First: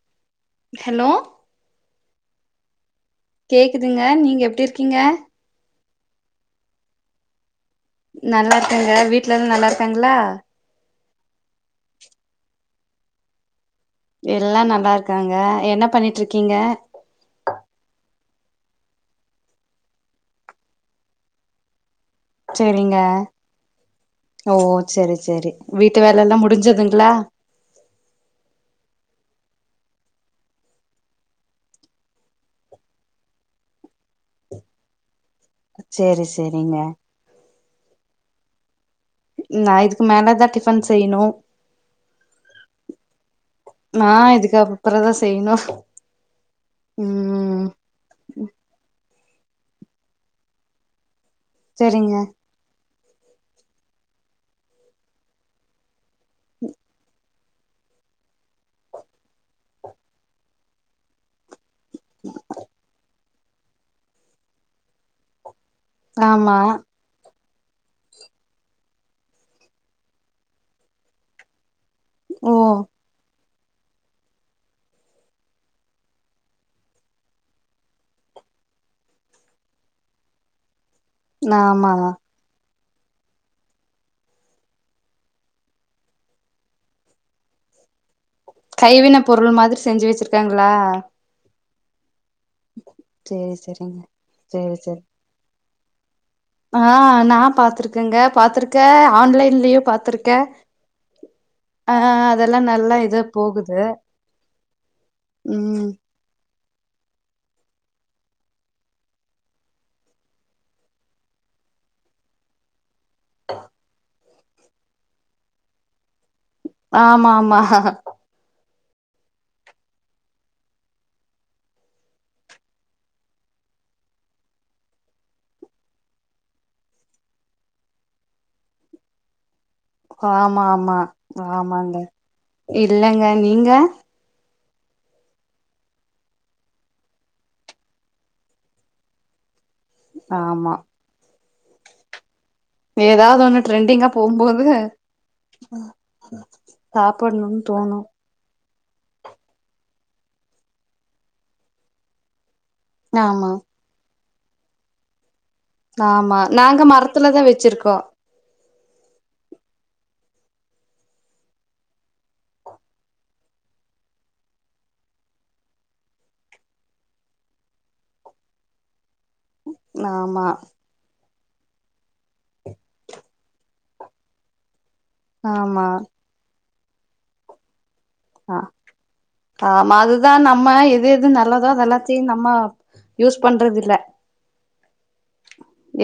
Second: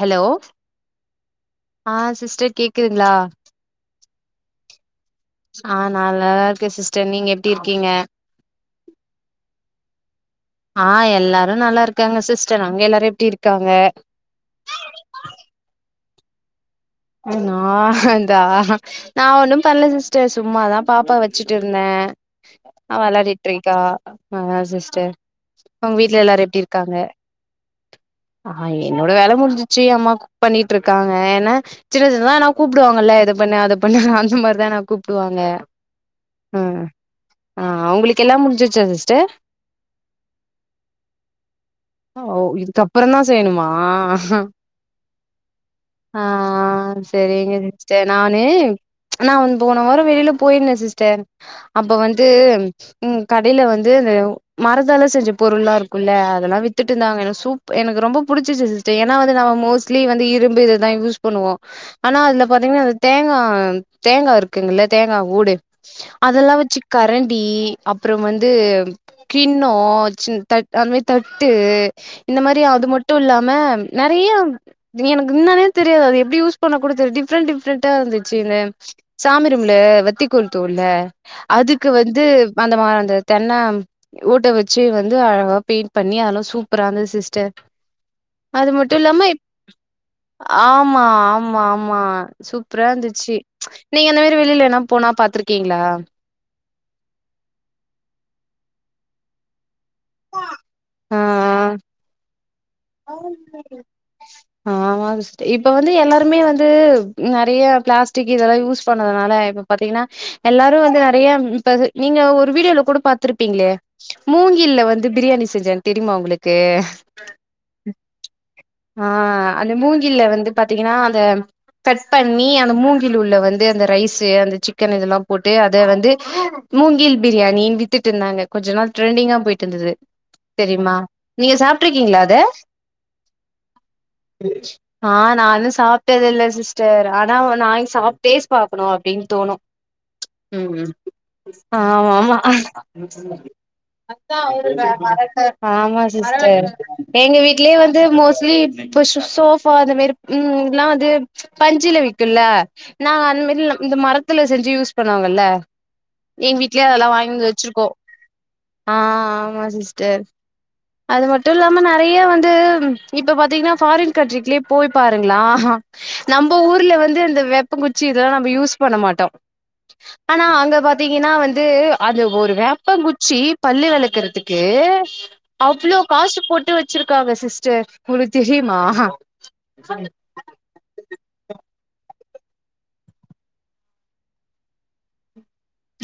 hello hello ஆ சீஸ் sister கேக் இருங்களா ஆ நீங்க எப்படி இருக்கீங்க ஆ நல்லா இருக்கே சிஸ்டர் நீங்க எப் இருக்கீங்க நல்லா இருக்கங்க வீட்ல எல்லா நல்லா இருக்காங்களா ஆ எல்லாரு நல்லா இருக்காங்க சிஸ்டர் நா அங்க எல்லாரு எப்டிருக்காங்க எல்லா நல்லாருக்காங்க என்ன பண்ணிட்டுருக்கீங்க நா இந்த ஆ நா ஒன்னு பண்ல சிஸ்டர் சும்மாதா பாப்பா வச்சுட்டு இருந்தே சேரிங்க அவ வெளாடிட்டு இருக்கா ஓ ஆ சிஸ்டர் சேரி சேரி உங்க வீட்டு வீட்ல வேல எல்லா எல்லாரு எப்டி இருக்காங்க முடிஞ்சதுங்களா நான் என்னோட வேலை முடிஞ்சிச்சு அம்மா குக் பண்ணிட்டு இருக்காங்க ஏன்னா சின்ன சின்னதா ஆனா கூப்பிடுவாங்கல்ல இத பண்ணு அத பண்ணு அந்த மாதிரிதான் கூப் சொல்லுவாங்க சேரி சேரிங்க ம்ஹ அவுங்களுக்கு எல்லா முடிஞ் ச சரிஸ் நா இதுக்கு மேலதான் டிஃபன் செய்யணு இதுக்கப்புறம் தான் செய்யணுமா நா இதுக்கு அப்புறதா செய்யணு ஆஹ் சரிங்க ம் சேர் நானு நா போன வாரம் வெளியில போயிருந்தேன் சிஸ்டர் அப்ப சேரிங்க வந்து உம் கடையில வந்து இந்த மரத்தால செஞ்ச பொருள்ல்லாருக்கும்ல்ல அதெல்லாம் வி துட்டிந்தாங்க எனக் சூப் எனக்கு ரொம்ப புடிச்சிசு சிஸ்டே ஏனா வந்து நம்ம மோஸ்ட்லி வந்து இரும்பு இததா யூஸ் பண்ணுவோ ஆனா அத்ல பாத்தீங்கனா எனக்கு தே ஆம் தேங்கா இருக்குங்கல்லே தேங்கா ஓடு அதெல்லா ஆமா வெச்சு கரண்ட் வீ அப்புறோ வந்து கின்னோ சின் தட் அந்தமாறி தட் தட்டு இந்த ஓ மாறி அது மட்டும் இல்லா மேம் நெறைய எனக்கு என்னானே தெரியாது அது எப்படி யூஸ் பண்ண கூட தெரிய டிஃப்ரென் டிஃப்ரெண்டா இருந்துச்சு இந்த சாமிரூம்ல வத்தி கொளுத்துவோல அதுக்கு ஆமா வந்து அந்த மா அந்த தென்ன ஊட்ட வச்சு வந்து அழகா பெயின் பண்ணியாலும் சூப்பரா இருந்தது சிஸ்டர் அது மட்டு கைவின இல்லாம பொருளு மாதிரி செஞ்சு வச்சிருக்காங்களா ஆமா ஆமா ஆமா சூப்பரா இருந்துச்சு ச்சு சேரி சேரிங்க நீங்க இந்த மாதிரி வெளியில என்ன போனா பாத்துருக் கேங்களா ஆஹ் நான் பாத்துருக்கேங்க பாத்துருக்கேன் ஆன்லைன்லயும் பாத் பாத்திருக்க ஆ ஆஹ் அதெல்லா நல்லா இது போகுது உம் த்து நெறைய பிளாஸ்டிக் இதெல்லா யூஸ் பண்றதான்னால இப்பாத்திங்கன எல்லாரும் வந்து நெறைய இப்ப நீங்க ஒரு வீடியோல கூட பாத்திருப்பேங்களே மூங்கில்ல வந்து து பிரியாணி செஞ்சேன் தெரியுமா உங்களுக் ஆமா ஆமா ஆஹ் அந்த மூங்கில்ல வந்து பாத்தீங்கன்னா அந்த கட் பண்ணி அந்த மூங்கில் உள்ள வந்து அந்த ரைஸ்ஸு அந்த சிக்கன் இதெல்லாம் போட்டு அத வந்து மூங்கில் பிரியாணின்னு வித்துட்டு இருந்தாங்க கொஞ்ச நாள் ட்ரெண்டிங்கா போயிட்டு இருந்தது ஆமா தெரியுமா ஆமா நீங்க ஆமாங்க சாப்ட்ருக்கீங்களா அத இல்லங்க நீங்க ஆஹ் நானும் சாப்பிட்டதில்ல சிஸ்டர் ஆனா ஒருநாள் சாப்ட் டேஸ்ட் பாக்கணும் அப்படின்னு தோணும் ஆமா ஆ் ஆமா ஆமா ஏதாவது ஒண்ணு ட்ரெண்டிங்கா போகும்போது ஆமா சிஸ்டர் எங்க சாப்படணுனு வீட்லயே தோணு வந்து மோஸ்ட்லி இ புஷ் சோஃபா அந்த மாறி ம்ம் நா வந்து ச்சு பஞ்சில விக்கும்ல நான் ஆமா அந்தமாரியில்லம் இந்த மரத் த்துல செஞ்சு யூஸ் பண்ணுவாங்கல்ல ஆமா எங்க நாங்க வீட்லயே அதெல்லா வாங்கி மரத்துலதா வந்து வச்சிருக்கோம் வச்சிருக்கோ ஆஹ் ஆமா சிஸ் [unintelligible] அது மட்டும் இல்லாம நெறைய வந்து இப்ப பாத்தீங்கன்னா ஃபாரின் கண்ட்ரிக்குலயே போய் பாருங்களா ஆஹா நம்ம ஊர்ல வந்து அந்த வேப்பங்குச்சி இதெல்லா நம்ம யூஸ் பண்ண மாட்டோம் ஆமா ஆனா அங்க பாத்தீங்கன்னா வந் யிது அது ஒரு வேப்பங்குச்சி பல்லு விலக்குறதுக்கு ஆமா அவ்ளோ காசு போட்டு வச் வச்சிருக்காங்க சிஸ்டர் உங்களுக்கு ஆஹ் தெரியுமா ஆமா அதுதான் ஆமாமா நம்ம எது எது நல்லதோ அதெல்லா சேரி நம்ம யூஸ் பண்றது இல்ல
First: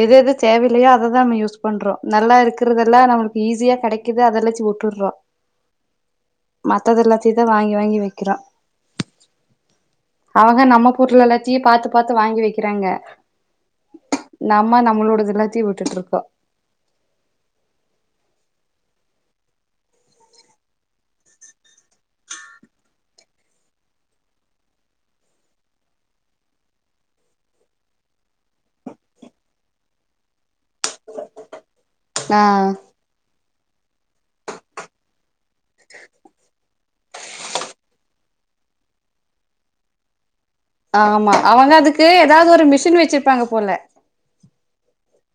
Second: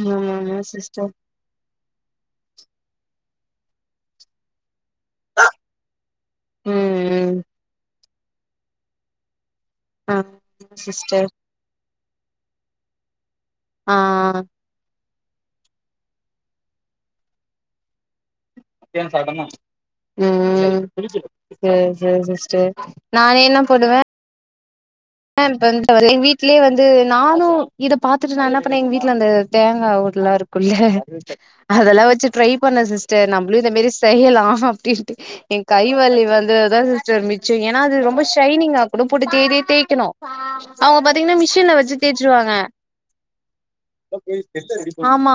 எது எது தேவயில்லையோ சிஸ்டர் அததா நம் யூஸ் பண்றோ நல்லா இருக்கறதெல்லா நம்மக்கு ஈஸியா கிடைக்குது அத வெச்சு ம் [unintelligible] ம் கட்சித வாங்கி வாங்கி வாங்கி வெக்கிற ஆ அவங்க நம்ம பொருள சிஸ்டர் எல்லாத்தையு பாத்து பாத்து வாங்கி வைக்கிறாங்க ஆ நாம நம்மளோட எல்லாத்தையு விட்டுட்டு இருப்பா ம் செர் செரி சிஸ்டர் நா என்ன போடுவே ஆ இப்ப வந்து எங்க வீட்லயே வந்து நானு இத பாத்துட்டு நா என்ன பண்ணேன் எங்க வீட்டுல அந்த தேங்கா ஓடு எல்லா இருக்கு உள்ள அதெல்லா வச்சு ஆ ட்ரை பண்ண சிஸ்டர் ந உளிதமீறி செய்யலா அப்டின்ட்டு எ கைவலி வந்தது தா சிஸ்டர் மிச்சம் ஏனா அது ரொம்ப ஷைனிங் அப்பறோ போட்டு தே தே க்கணு ஆமா அவங்க அதுக்கு தேய்ச்சிருவாங்க ஏதாவது ஒரு மிஷின் வச்சிருப்பாங்க போல ஆமா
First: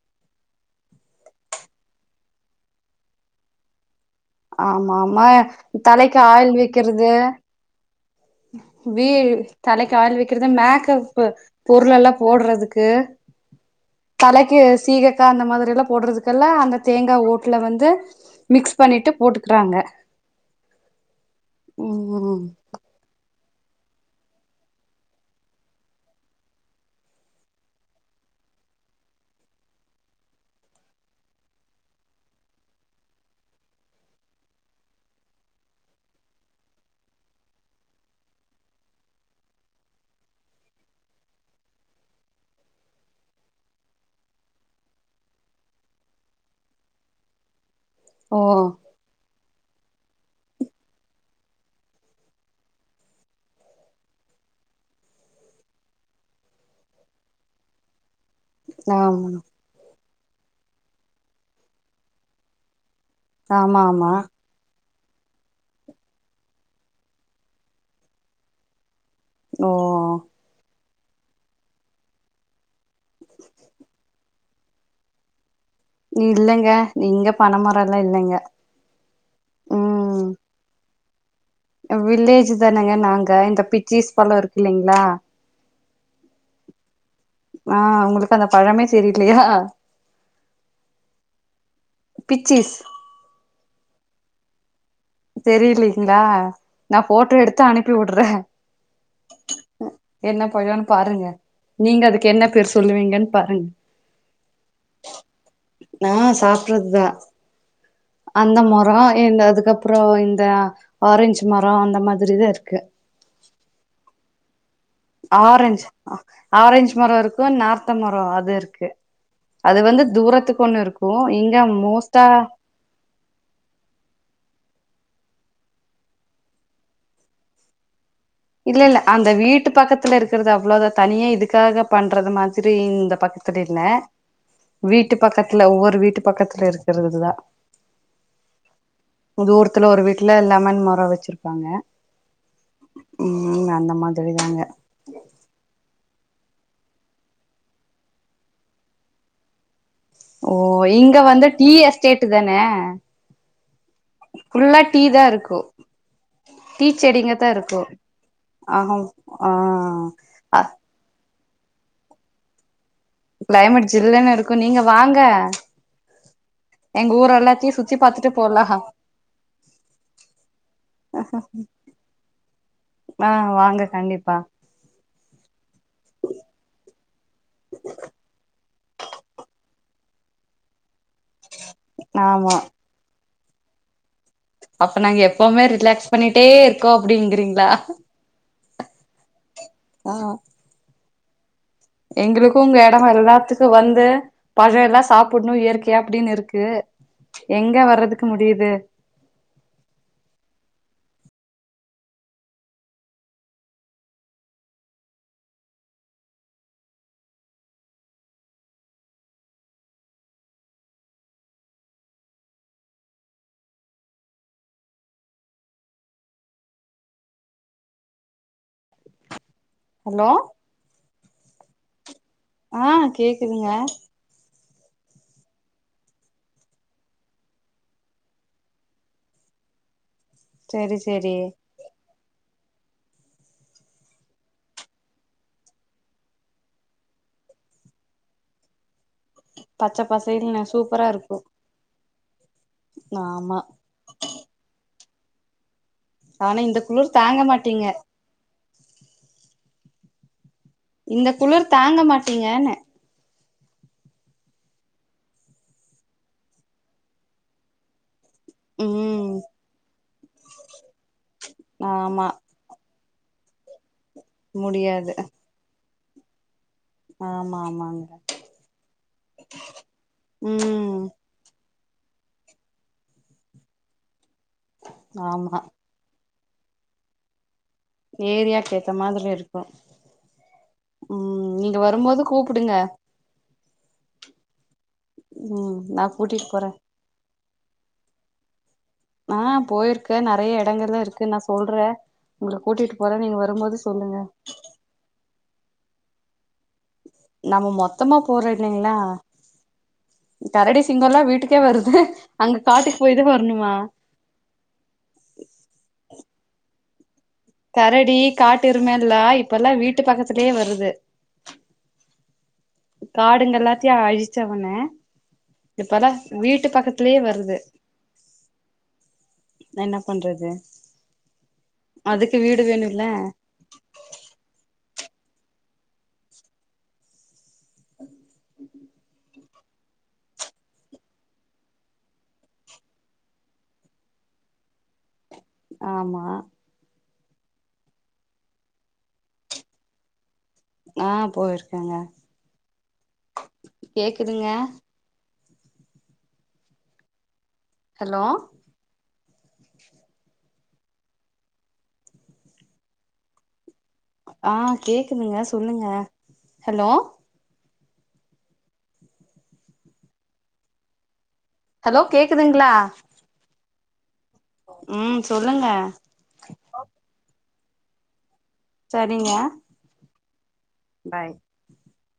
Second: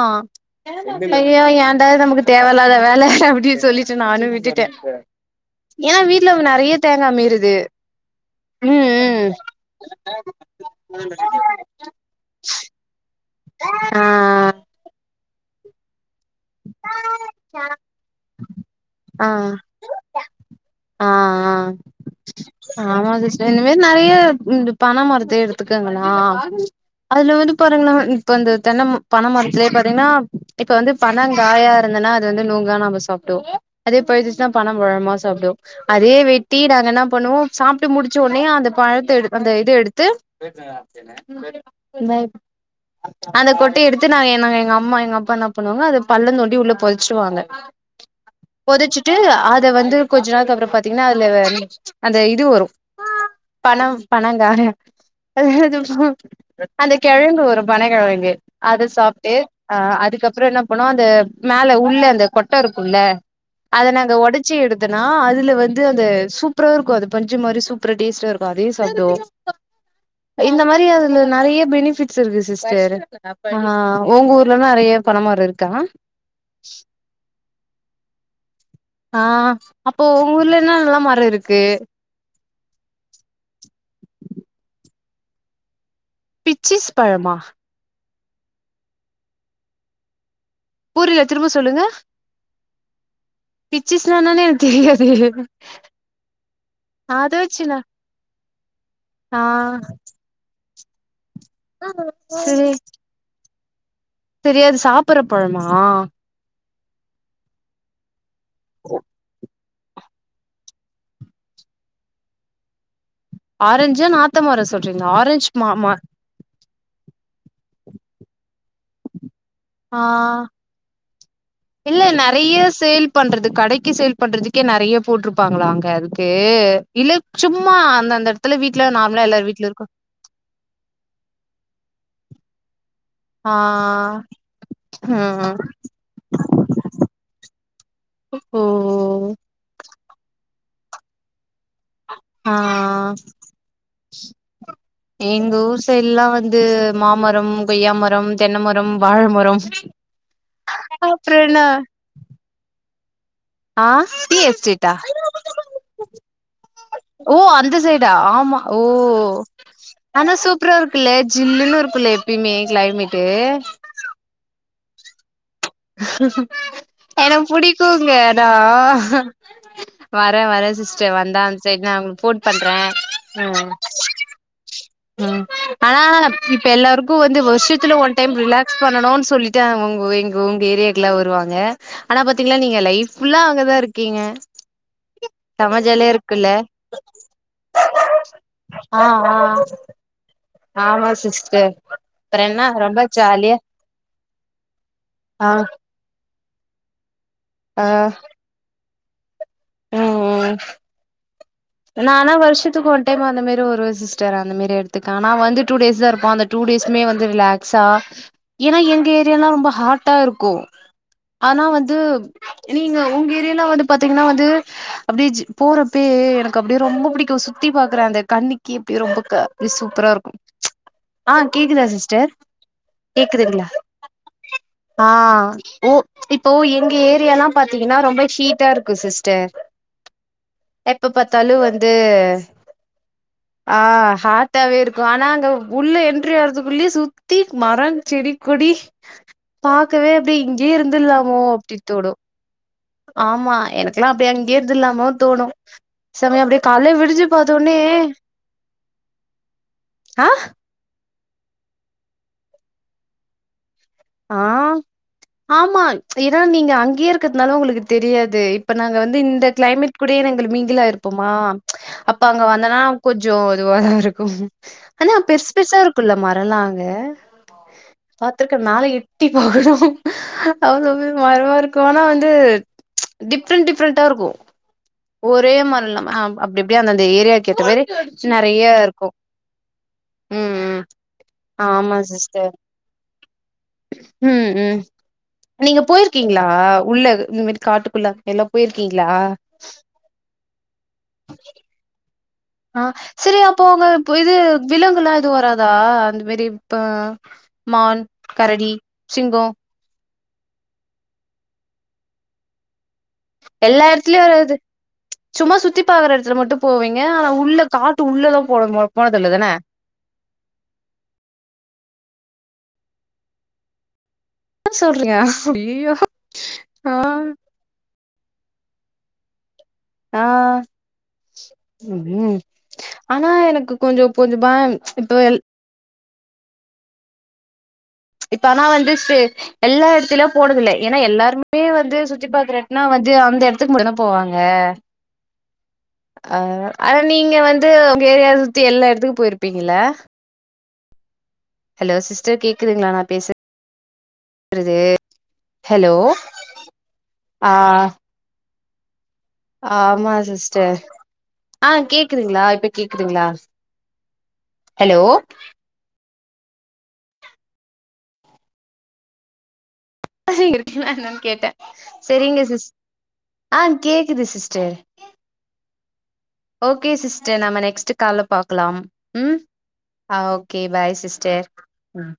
ஐயோ ஏண்டா இது நமக்கு தேவயில்லாத வேலை அப்டி சொல்லி நானு விட்டுட்ட ஆமா ஆமா ஏன்னா தலைக்கு வீட்ல ஆயில் நறைய வைக்கிறது தேங்கா மீறுது ம் வீ தலைக்கு ஆயில் ம் வெக்கறது மேக்கப் பொருலெல்லா போடறதுக்கு ஆ தலைக்கு சீக க அந்த மாதிரில்லா போடுறது ல்லா அந்த தேங்கா ஓட்டுல வந்து மிக்ஸ் பண்ணிட்டு ஆ போட்டுக்கறாங்க ஆ ஆ ஆமா சிஸ் இந்த மாரி நறைய இந்த பன மரத்த எடுத்துக்கங்கன அதுல வந்து பாருங்கன இப்ப இந்த தென்ன பனை மரத்திலேயே பாத்தீங்கன்னா இப்ப வந்து பணங்காயா இருந்தனா அத வந்து நொங்கா நம்ம சாப்டுவோ அதே போயிடுச்சுன்னா பணம் பழம்மா சாப்டுவோ அதே வெட்டி நாங்க என்ன பண்ணுவோ சாப்ட்டு முடிச்ச ஒடனே அந்த பழத்த எடு அந்த இத எடுத்து ஓ புதச்சிட்டு அ அத வந்து கொஞ்ச நாள் க பாத்தீங்கன்னா அதுல அந்த இது வரு பணங் பணங்காயா அந்த கெழங்கு வரு பனக்கெழங்கு அத ஆமா சாப்ட்டு அ அதுக்கப் அப்றோ என்ன பண்ணுவோ அந்த மேல உள்ள அந்த கொட்ட குள்ள ஆமா அத ஆமா நாங்க ஒடச்சு எடுத் த்னா அது இதுல வந்து அது சூப்பரா இருக்கு அது பஞ்சு மாரி சூப்பரா டேஸ்ட்டா இருக்கு அதையு சாப்டுவோ ஓ இந்த மாரி இதுல நெறயா பெனிபிட்ஸ் இருக்கு சிஸ்டர் உங்க ஊர் இதுல நெறயா பனமரோ இருக்கு இல்லைங்க இங்க பனமரொல்லா இல்லைங்க ஆஹ் அப்போ உங்க ஊர்ல என்ன நல்லா ம ர இருக்கு வில்லேஜ் இதானங்க நாங்க இந்த பிச்சீஸ் பழம் இருக்கு இல்லைங்ளா பிச்சீஸ் பழமா உங்களுக்கு அந்த பழமே சரியில்லையா புரியல திரும்ப சொல்லுங்க பிச்சீஸ் பிச்சீஸ்னா என்னனே தெரியாது தெரியில்லிங்களா நா அத போட்டோ எடுத்து வச்சுனா அனுப்பி வுடற ஆ என்ன பழோனு பாருங்க நீங்க அதுக்கு என்ன பேரு சொல்லுவீங்கன்னு பாருங்க தெரியாது சாப்பர்ற பழமா ப்றதா அந்த முறோ என் அதுகப் அப்புறோ இந்த ஆரஞ்சு மரோ அந்த மாதிரிதா இருக்கு ஆரஞ்சு நாத்தமர சொல் சொல்றீங்களா ஆரஞ்ச் ஆரஞ்ச் மரோ இருக்கு நார்த் த மரோ அது இருக்கு அது வந்து ஆஹ் தூரத்துக்கு ஒண்ணு இருக்கு இங்க இல்ல மோஸ்ட்டா நெறயா சேல் பண்றது கடைக்கு சேல் பண்றது கே நெறயா போட்டிருப்பாங்ளா அங்க அதுக்கு இல்ல சும்மா அந்த அந்த இடத்துல இல்ல வீட்ல இல்ல நார்மலா அந்த எல்லார் வீட்ல வீட்டு இருக்கும் பக்கத்துல இருக்கிறது அவ்வளவுதா தனியா இதுக்காக பண்றது மா திரி இன் இந்த ஆ பக்கத்து வீட்ல வீட்டு ம் பக்கத்தில ஒவ்வொரு வீட்டு பக்கத்தில‌ இருக்கிறததா ஓ தூரத்துல ஒரு வீட்ல லெமன் மரோ வெச்சிருப்பாங்க ஆஹ் அந்த மாதிரி தாங்க எங்க ஊரு சைடு ல்லா வந்து மாமரம் கொய்யாமரம் தென்னமரம் வாழமரம் ஓ இங்க வந்து டீ எஸ்டேட் தானே ஆஹ் டீ ஃபுல்லா எஸ்டேடா டீ தா இருக்கு டீ செடிங்க ஓ தா அந்த இருக்கு சைடா ஆமா ஓ ஆஹ ஆனா ஆ சூப்பரா இருக்குல ஜில்லுனு இருக்குல எப்பயுமே கிளைமேட் கிளைமேட் ஜில்லன்னு இருக்கு நீங்க வாங்க எங்க [inaudible] ஊர் எனக்கு எல்லாத்தையு சுத்தி புடிக்குங்க பாத்துட்டு நா போலா வர வர சிஸ்டர் வந்தா அந்த சைடு ந உங்களுக்கு ஃபோன் பண்ற ஆ உஹம் வாங்க கண்டிப்பா ம் ஆனா இப்ப எல்லாருக் வந்து வருஷத்துல ஒன் டைம் ரிலாக்ஸ் பண்ணணும்னு சொல்லிட்டுங்க உங்க ஏரியா வருவாங்க ஆனா ஆமா பாத்தீங்களன்னா நீங்க லைஃப் ஃபுல்லா அவங்கதா இருக்கு அப்ப நாங்க எப்பவுமே ஜாலியா ரிலாக்ஸ் பண்ணிட்டே இருக்குல்ல இருக்கோ அப்படிங்கிறீங்களா ஆ ஆ ஆஹ ஆமா சிஸ்டர் அப்றோ எங்களுக்கு என்ன உங்க ரொம்ப இடமா ஜாலியா எல்லாத்துக்கு வந்து பழம் எல்லாம் ஆ சாப்பிடணு இயற்கையா அப்படின்னு இருக்கு ட்டு எங்க ஆ வர்றதுக்கு முடியுது ம் ம் நா ஆனா வருஷத்துக்கு ஒரு டைம் அந்த மேரி வருவ சிஸ்டர் அந்த மேரி எடத்துக்கு ஆனா வந்தா டூ டேஸ் தா இருப்ப அந்த டூ டேஸ்மே வந்து ரிலாக்ஸா ஏன்னா எங்க ஏரியாலா ரொம்ப ஹாட்டா இருக்கு ஆனா வந்து நீங்க உங்க ஏரியலா வந்து பாத்தீங்கன்னா வந்து அப்படியே சி போறப்பயே எனக்கு அப்படியே ரொம்ப பிடிக்கு சுத்தி பாக்குற அந்த கண்ணுக்கே அப்படி ரொம்ப இ சூப்பரா ஹலோ இருக்கு ஆஹ் கேக்குதா சிஸ்டர் ஆஹ் கேக்குதுங்க ஆஹ் ஓ இப்போ எங்க ஏரியல்லா பாத்தீங்கன்னா ரொம்ப ஹீட்டா இருக்கு சிஸ்டர் செரி எப்ப செரி பாத்தாலு வந்து ஆஹ் ஹாட்டாவே இருக்கு ஆனா அங்க உள்ள என்ட்ரி ஆகுறதுக்குள்ளயே சுத்தி மரம் செடி கொடி பச்ச பாக்கவே அப்படியே பசேல்னு இங்கேயே சூப்பரா இருக்கு இருந்துடுலாமோ அப்படி தோணு ஆமா எனக்கெல்லா அப்படி அங்கயே இருந்துடலாமோ தோணு சமயம் ஆனா அப்படியே இந்த கால குளிர் விடிஞ்சு தாங்க பாத்தோனே மாட்டீங்க ஆஹ இந்த குளிர் தாங்க மாட்டீங்கன்ன ஆஹ் ஆமா ஏன்னா நீங்க அங்கயே இருக்கிறதுனால உங்களுக்கு தெரியாது து இப்ப நாங்க வந்து ம் இந்த கிளைமேட் கூட நாங்க மிங்கிலாகிருப்போமா அப்ப ஆமா நா அங்க வந்தனா கொஞ்சோ இதுவாதா இருக்கு முடியாது அனா பெருசு பெருசா குள்ள மறலாங் ஆமா ஆமாங்க ஆல எட்டி போகனு ம் [unintelligible] இருக்கூ ஆனா வந்து டிஃப்ரெண்ட் டிஃப்ரெண்டா இருக்கூ ஒரே ஆமா மாரல்லம் ஆம் அப்டெப்டி அந்த அந்த ஏரியா கேத்த மாரி நெறையா ஏரியாக்கு ஏத்த இருக்கூ மாதிரி இருக்கு உம் உம் ம் நீங்க ஆமா வரும்போது சிஸ்டர் கூப்புடுங்க உம் உம் ம் நீங்க நா போயிருக்கீங்ளா கூட்டிட்டு போறே உள்ள இது இந்த மேரி காட்டுக்குள்ள எல்லோப் போய்ர்கீங்ளா க நறையட் டங்கறதா இருக்குன் நா சொல்றே உங்கள ஆஹ் கூட்டிட்டு போறே நீங்க சரி அப்போ வரும்போது அவங்க சொல்லுங்க இது விலங்குல்லா எதூ வராத் தா அந்த மெரிப் ப்ப நம்ம மான் மொத்தமா போறோ கரடி இல்லைங்களா சிங்கம் கரடி சிங்கோலா வீட்டுக்கே வருது அங்க காட்டுக் எல்லா எடத்திலயு வராது சும்மா சுத்தி பாக்குற எடத் திற மட்டூ போவீங்க ஆனா உ கரடி காட்டெருமே எல்லா இப்பெல்லா வீட்டு பக்கத்லே வருது காடுங்க எல்லாத்தையு அழி ச்சவனே சொல்றீங்க ஐயயோ இப்பதா வீட்டு ஆ பக்கத்லே வருது என்ன ஆ பண்றது உம் அதுக்கு ம் வீடு வேணுல்ல ஆனா எனக்கு கொஞ்சோ கொஞ்சோ பயம் இப்போ எல் இப் ஆனா வந்து ஸ்ரே எல்லா எடத்திலயு போடதில்லே ஏன்னா எல்லாருமே வந்து சுத்தி பாக்றட்னா வந்து அந்த எடத்துக்கு மட்டூ தா போவாங்க ஆமா ஆ அட் நீங்க வந்து உங்க ஏரியாவ் சுத்தி எல்லா எடத்துக்கூ போயிருப்பீங்கள ஆ ப் ஹலோ சிஸ்டர் கேக்குதுங்களா நா பேசு கேக்குதுங்க றது ஹலோ ஆ ஹலோ ஆமா சிஸ்டர் ஆ கேக்குதுங்ளா இப்ப கேக்குதுங்ளா ஆஹ் கேக்குதுங்க சொல்லுங்க ஹலோ இருக்கீங்களா என்னன் கேட்டே ஹலோ கேக்குதுங்ளா கே க்குது சிஸ்டர் ஓகே சிஸ்டர் நம்ம நெக்ஸ்ட்டு கால்ல பா க்கலாம் சரிங்க அ, ஓகே பாய் சிஸ்டர் ம்